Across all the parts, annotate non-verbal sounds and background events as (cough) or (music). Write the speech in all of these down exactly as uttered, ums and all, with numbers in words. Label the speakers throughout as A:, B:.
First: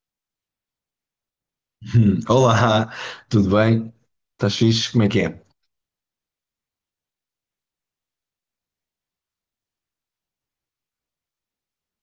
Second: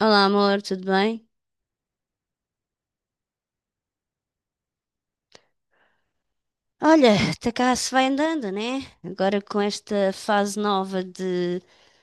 A: Olá, amor, tudo bem?
B: (laughs) Hum, Olá, tudo bem? Estás fixe? Como é que é?
A: Olha, até cá se vai andando, né? Agora com esta fase nova de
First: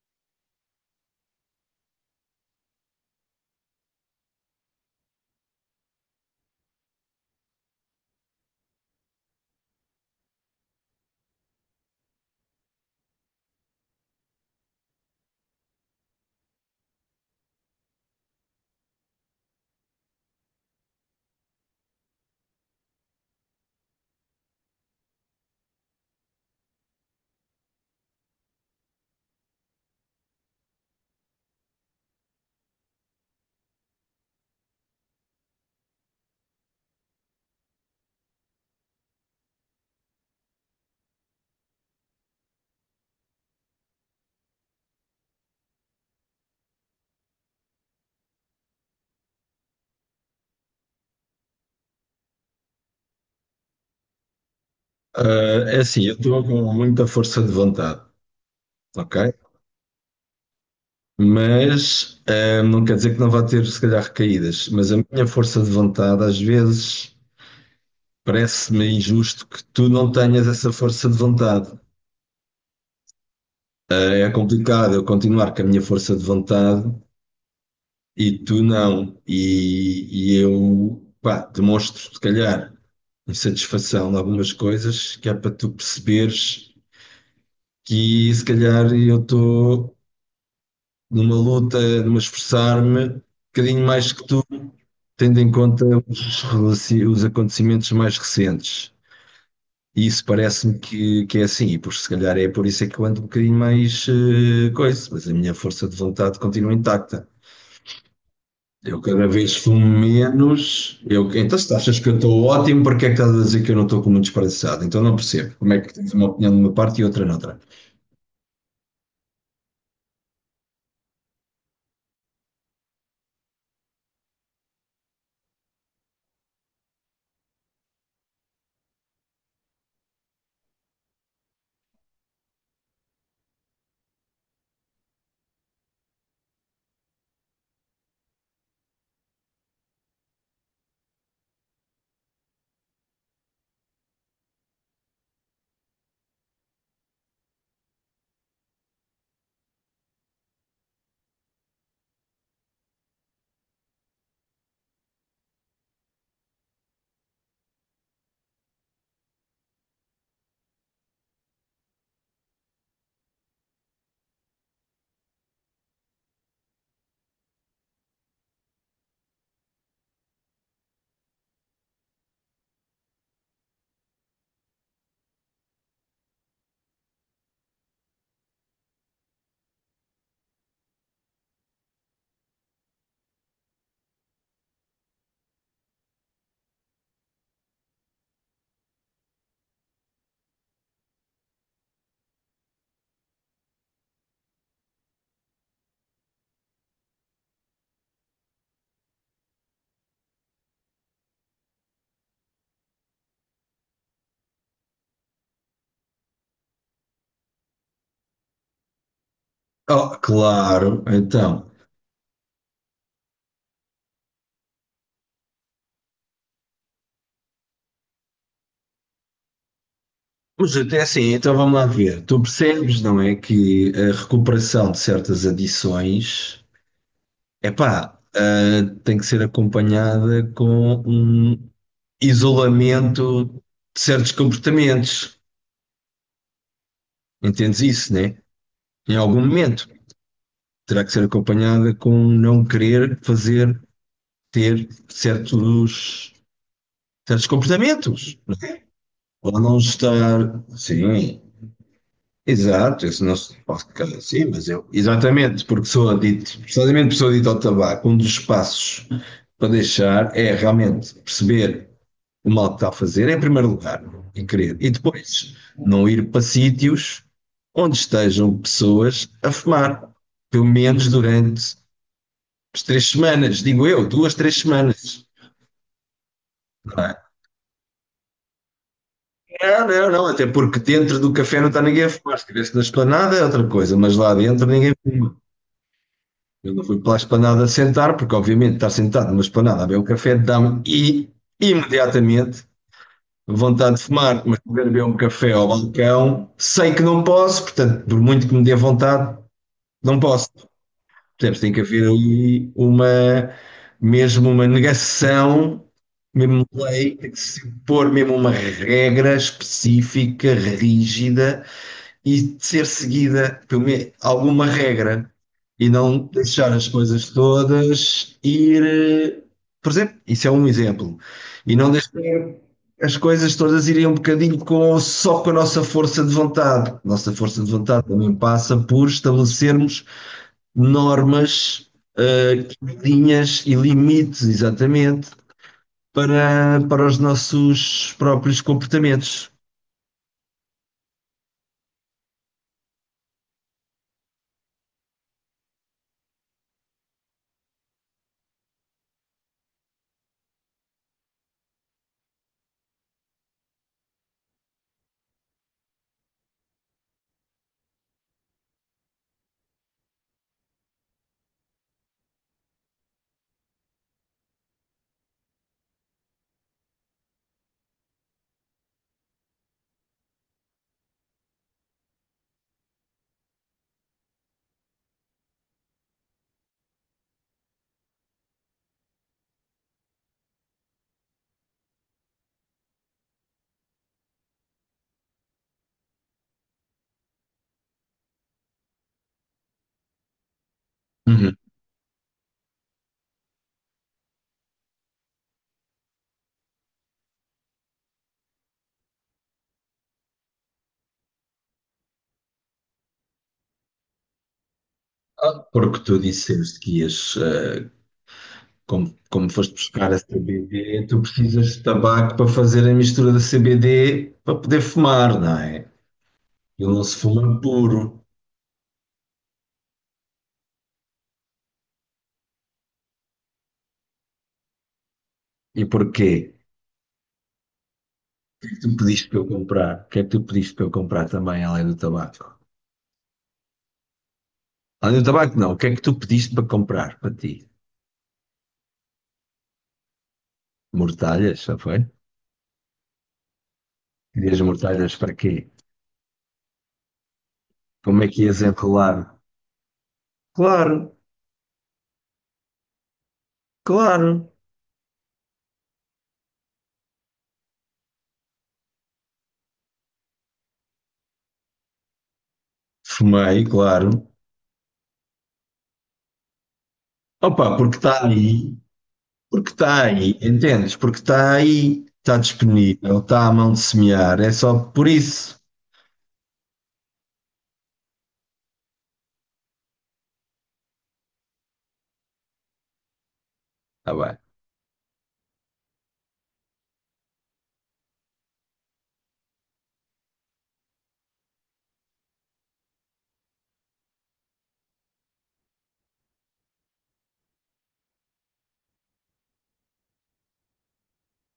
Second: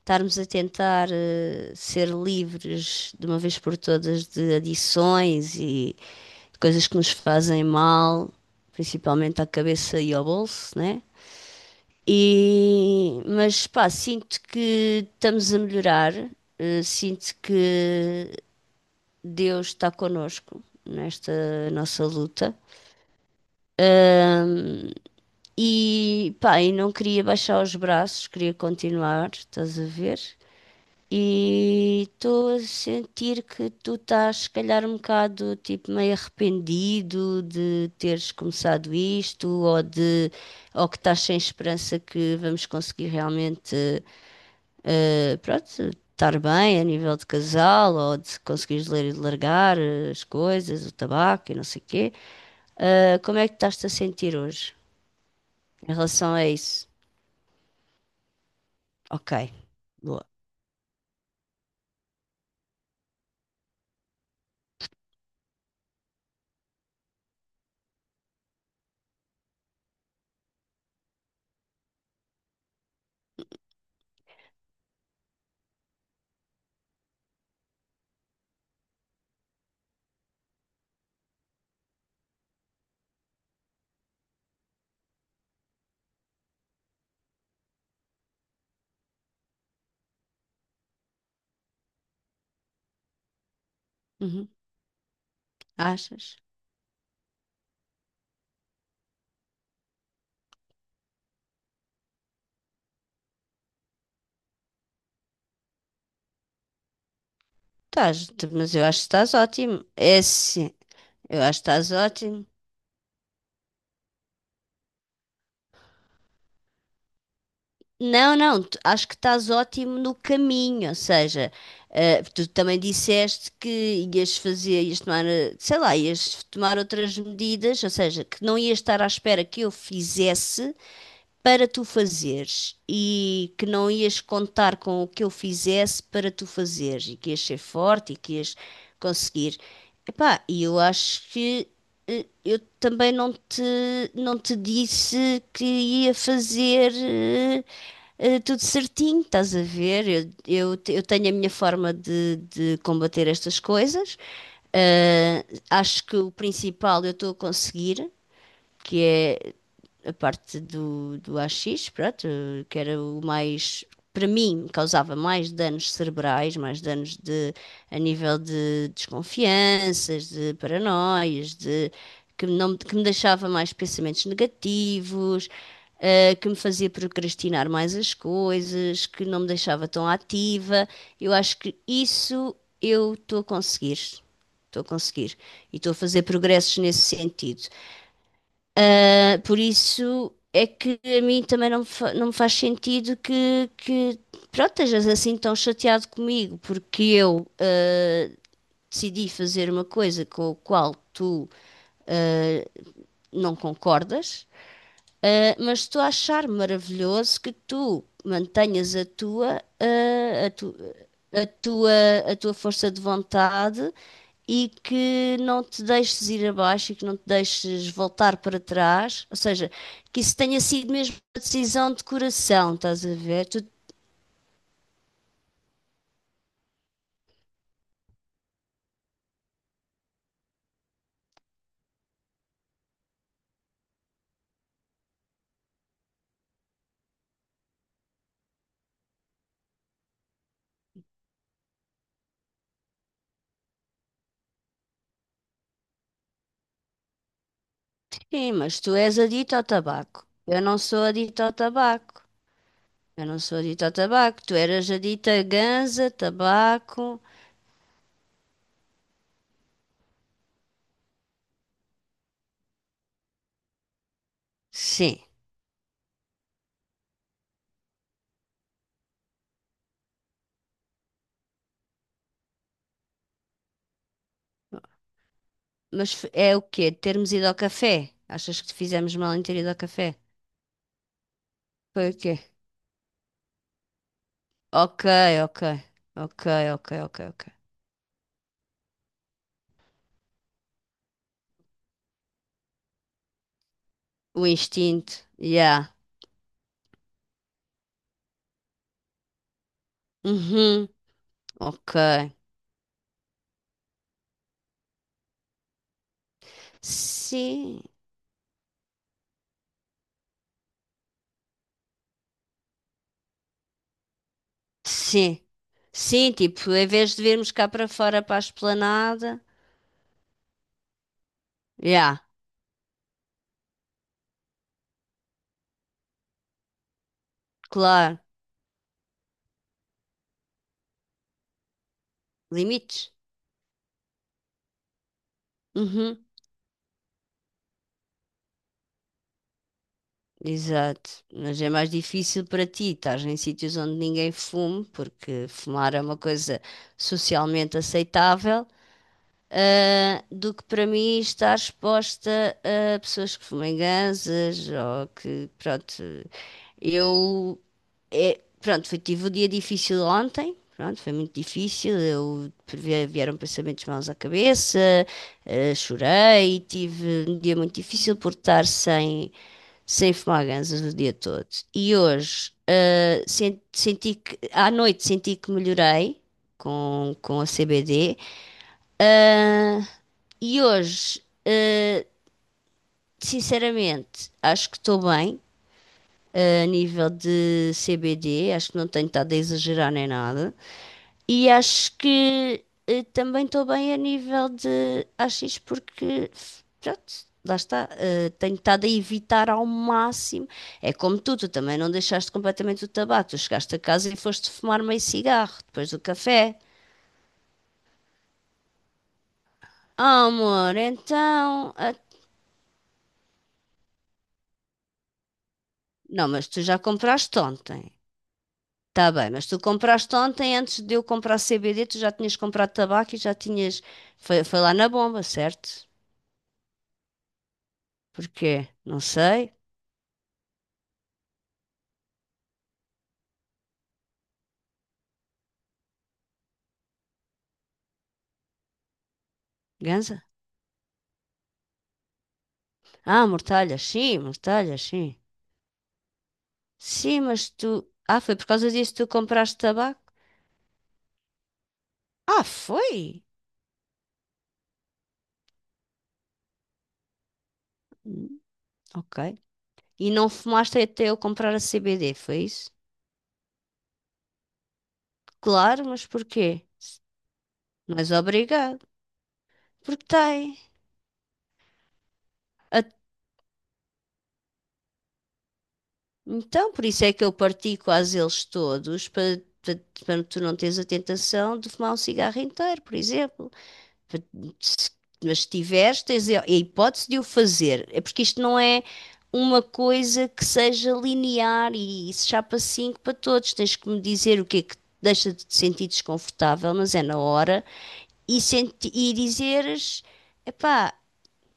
A: estarmos a tentar eh, ser livres de uma vez por todas de adições e de coisas que nos fazem mal, principalmente à cabeça e ao bolso, né? E, mas pá, sinto que estamos a melhorar, eh, sinto que Deus está connosco nesta nossa luta. E pá, e não queria baixar os braços, queria continuar, estás a ver? E estou a sentir que tu estás, se calhar, um bocado tipo meio arrependido de teres começado isto, ou de, ou que estás sem esperança que vamos conseguir realmente, eh, pronto, estar bem a nível de casal, ou de conseguires ler e largar eh, as coisas, o tabaco e não sei o quê. Eh, como é que estás-te a sentir hoje
B: Ah, é
A: em
B: assim, eu
A: relação
B: estou
A: a
B: com
A: isso?
B: muita força de vontade,
A: Ok,
B: ok?
A: boa.
B: Mas ah, não quer dizer que não vá ter, se calhar, recaídas. Mas a minha força de vontade, às vezes, parece-me injusto que tu não tenhas essa força de vontade. É complicado eu continuar com a minha força de vontade e tu não. E, e eu, pá, demonstro, se calhar, insatisfação em algumas coisas que é para tu perceberes. Que se calhar eu estou numa luta, numa esforçar-me, um bocadinho mais que tu,
A: Uhum.
B: tendo em conta
A: Achas?
B: os, relaci- os acontecimentos mais recentes. E isso parece-me que, que é assim, e por se calhar é por isso é que eu ando um bocadinho mais eh, coisa, mas a minha força de vontade continua intacta.
A: Estás, t- mas eu acho
B: Eu
A: que
B: cada
A: estás
B: vez fumo
A: ótimo. É assim,
B: menos. Eu,
A: eu
B: então,
A: acho que
B: se tu
A: estás
B: achas que eu estou
A: ótimo.
B: ótimo, porque é que estás a dizer que eu não estou com muito desperdiçado? Então não percebo como é que tens uma opinião de uma parte e outra noutra.
A: Não, não, tu- acho que estás ótimo no caminho, ou seja, eh, tu também disseste que ias fazer, ias tomar, eh, sei lá, ias tomar outras medidas, ou seja, que não ias estar à espera que eu fizesse para tu fazeres e que não ias contar com o que eu fizesse para tu fazeres e que ias ser forte e que ias conseguir. Epá, e eu acho que eh, eu também não te, não te disse que ia fazer eh, eh, tudo certinho, estás a ver? Eu, eu, te- eu tenho a minha forma de, de combater estas coisas. Eh, Acho que o principal eu estou a conseguir, que é a parte do, do A X, pronto, que era o mais, para mim, causava mais danos cerebrais, mais danos de, a nível de desconfianças, de paranoias, de, que, não, que me deixava mais pensamentos negativos, eh, que me fazia procrastinar mais as coisas, que não me deixava tão ativa. Eu acho que isso eu estou a conseguir. Estou a conseguir. E estou a fazer progressos nesse sentido. Ah, por isso é que a mim também não me, fa- não me faz sentido que, que, pronto, estejas assim tão chateado comigo, porque eu ah, decidi fazer uma coisa com a qual tu ah, não concordas. Uh, mas estou a achar maravilhoso que tu mantenhas a tua,
B: Oh,
A: uh, a tu-
B: claro,
A: a
B: então,
A: tua, a tua força de vontade e que não te deixes ir abaixo e que não te deixes voltar para trás. Ou seja, que isso tenha
B: mas
A: sido
B: até
A: mesmo
B: assim,
A: uma
B: então vamos lá
A: decisão de
B: ver. Tu
A: coração,
B: percebes,
A: estás a
B: não é,
A: ver? Tu,
B: que a recuperação de certas adições, epá, ah, tem que ser acompanhada com um isolamento de certos comportamentos. Entendes isso, né? Em algum momento terá que ser acompanhada com não querer fazer, ter certos, certos comportamentos.
A: sim, mas tu és
B: Ou
A: adicto ao
B: não
A: tabaco. Eu
B: estar,
A: não sou
B: sim,
A: adicto ao tabaco.
B: exato, isso
A: Eu
B: não
A: não
B: se
A: sou
B: pode
A: adicto ao
B: ficar
A: tabaco.
B: assim,
A: Tu
B: mas eu.
A: eras adicto a
B: Exatamente, porque sou
A: ganza,
B: adito, precisamente
A: tabaco.
B: porque sou adito ao tabaco, um dos passos para deixar é realmente perceber o mal que está a fazer, em primeiro lugar, e querer. E
A: Sim.
B: depois, não ir para sítios onde estejam pessoas a fumar, pelo menos durante as três semanas, digo eu, duas, três semanas.
A: Mas f- é o quê?
B: Não, é?
A: Termos ido ao café? Achas que fizemos mal em ter ido ao
B: Não,
A: café?
B: não, não, até porque dentro do café não está ninguém
A: Foi
B: a
A: o quê?
B: fumar. Se estivesse na esplanada é outra coisa, mas lá dentro ninguém
A: Ok,
B: fuma.
A: ok. Ok,
B: Eu não
A: ok,
B: fui para a
A: ok, ok.
B: esplanada sentar, porque obviamente estar sentado numa esplanada a beber um café dá-me e imediatamente vontade de fumar,
A: O
B: mas poder beber
A: instinto.
B: um café ao
A: Yeah.
B: balcão, sei que não posso, portanto, por muito que me dê vontade, não posso.
A: Uhum.
B: Percebes? Tem que
A: Ok.
B: haver ali uma, mesmo uma negação, mesmo uma lei, tem que se
A: Sim.
B: pôr mesmo uma regra específica, rígida, e ser seguida por me- alguma regra
A: Sim.
B: e não
A: Sim,
B: deixar
A: tipo, em
B: as
A: vez de
B: coisas
A: virmos cá para fora
B: todas
A: para a
B: ir.
A: esplanada.
B: eh, Por exemplo, isso é um exemplo. E não deixar
A: Yeah,
B: as coisas todas irem um bocadinho com, só com a nossa força de vontade. Nossa força de vontade
A: claro.
B: também passa por estabelecermos normas, eh,
A: Limites.
B: linhas e limites, exatamente,
A: Uhum.
B: para, para os nossos próprios comportamentos.
A: Exato. Mas é mais difícil para ti, estás em sítios onde ninguém fume, porque fumar é uma coisa socialmente aceitável. Ah, do que para mim estar exposta a pessoas que fumem ganzas ou que, pronto, eu, é, pronto, foi, tive um dia difícil ontem, pronto, foi muito difícil, eu, vi- vieram pensamentos maus à cabeça, ah, chorei, tive um dia muito difícil por estar sem, sem fumar ganzas o dia todo. E hoje, ah, sen- senti que, à noite senti que melhorei com, com a C B D, e hoje, eh, sinceramente, acho que estou bem, eh, a nível de C B D, acho que não tenho estado a exagerar nem nada. E
B: Uhum.
A: acho que eh, também estou bem a nível de A X, porque, pronto, lá está, eh, tenho estado a evitar ao máximo. É como tu, tu também não deixaste completamente o tabaco, tu chegaste a casa e foste fumar meio cigarro depois do
B: Porque tu
A: café.
B: disseste que ias como, como foste buscar a
A: Ah, amor,
B: C B D, tu
A: então.
B: precisas de
A: Ah,
B: tabaco para fazer a mistura da C B D para poder fumar, não é?
A: não, mas tu já
B: Ele não se
A: compraste
B: fuma
A: ontem.
B: puro.
A: Tá bem, mas tu compraste ontem, antes de eu comprar C B D, tu já tinhas comprado tabaco e já tinhas. Foi, foi lá na bomba, certo?
B: E porquê? O que
A: Porquê?
B: é que tu
A: Não
B: pediste para eu
A: sei.
B: comprar? O que é que tu pediste para eu comprar também, além do tabaco? Além do tabaco, não. O que é que tu pediste para comprar para ti?
A: Ganza?
B: Mortalhas, já foi?
A: Ah, mortalhas, sim,
B: Querias
A: mortalhas,
B: mortalhas
A: sim.
B: para quê?
A: Sim, mas tu. Ah,
B: Como é
A: foi
B: que
A: por
B: ias
A: causa disso que tu
B: enrolar?
A: compraste tabaco?
B: Claro,
A: Ah, foi?
B: claro.
A: Hum. Ok. E não fumaste até eu comprar a C B D, foi isso?
B: Fumei, claro.
A: Claro, mas porquê?
B: Opa, porque
A: Não és
B: está ali
A: obrigado.
B: porque está
A: Porque
B: aí,
A: tem.
B: entendes? Porque está aí, está disponível, está à mão de semear, é só por isso.
A: Então, por isso é que eu parti quase eles todos, para, para, para tu não teres a tentação de fumar um cigarro inteiro, por exemplo.
B: Tá
A: Pa-
B: bem.
A: se- Mas se tiveres, tens a a hipótese de o fazer. É porque isto não é uma coisa que seja linear e se chapa cinco para todos. Tens que me dizer o que é que te deixa de te sentir desconfortável, mas é na hora, e, senti e dizeres, epá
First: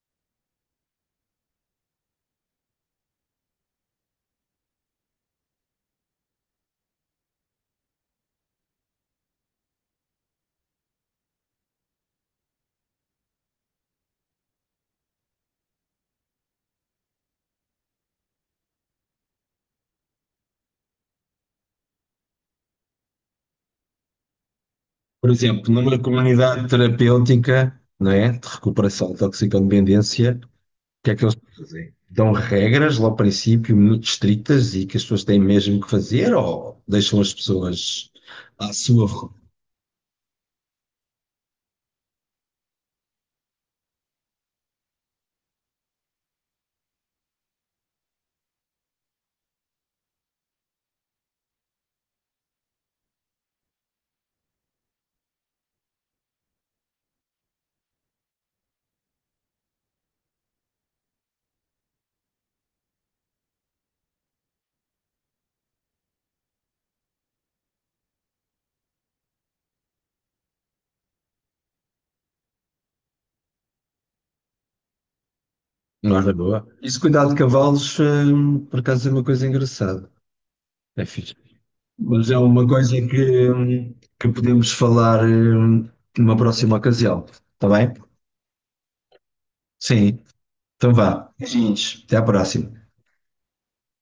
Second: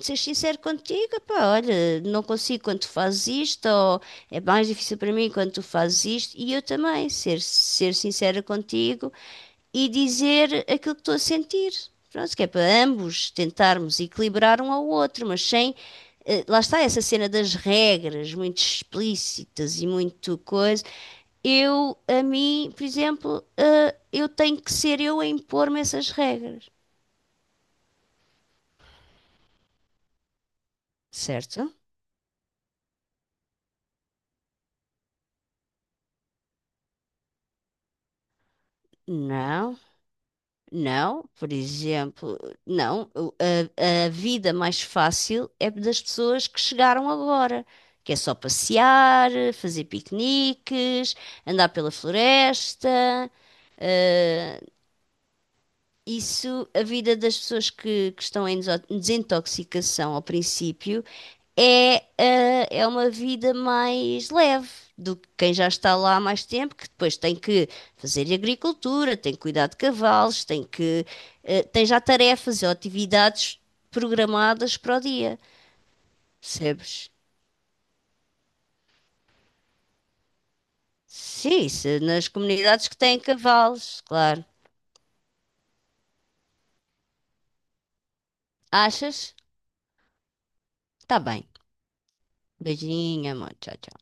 A: ser sincero contigo, pá, olha, não consigo quando tu fazes isto, ou é mais difícil para mim quando tu fazes isto, e eu também, ser, ser sincera contigo e dizer aquilo que estou a sentir. Pronto, que é para ambos tentarmos equilibrar um ao outro, mas sem. eh, Lá está essa cena das regras muito explícitas e muito coisa. Eu, a mim, por exemplo, eh, eu tenho que ser eu a
B: Por exemplo,
A: impor-me
B: numa
A: essas
B: comunidade
A: regras,
B: terapêutica, não é? De recuperação de toxicodependência, o que é que eles
A: certo?
B: fazem? Dão regras lá ao princípio muito estritas e que as pessoas têm mesmo que fazer ou deixam as pessoas à sua vontade?
A: Não, não, por exemplo, não. O- A, a vida mais fácil é das pessoas que chegaram agora, que é só passear, fazer piqueniques, andar pela floresta. Isso, a vida das pessoas que, que estão em deso- desintoxicação ao princípio é, ah, é uma vida mais leve do que quem já está lá há mais tempo, que depois tem que fazer agricultura, tem que cuidar de cavalos, tem que, ah, tem já tarefas ou atividades programadas para o dia,
B: Não é boa. Isso,
A: percebes?
B: cuidado de cavalos, hum, por acaso é uma coisa engraçada. É fixe.
A: Sim, isso, nas
B: Mas é uma
A: comunidades
B: coisa
A: que têm
B: que,
A: cavalos,
B: que
A: claro.
B: podemos falar eh, numa próxima ocasião, está bem?
A: Achas?
B: Sim, então
A: Tá
B: vá.
A: bem.
B: Beijinhos, até à próxima.
A: Beijinho, amor. Tchau, tchau.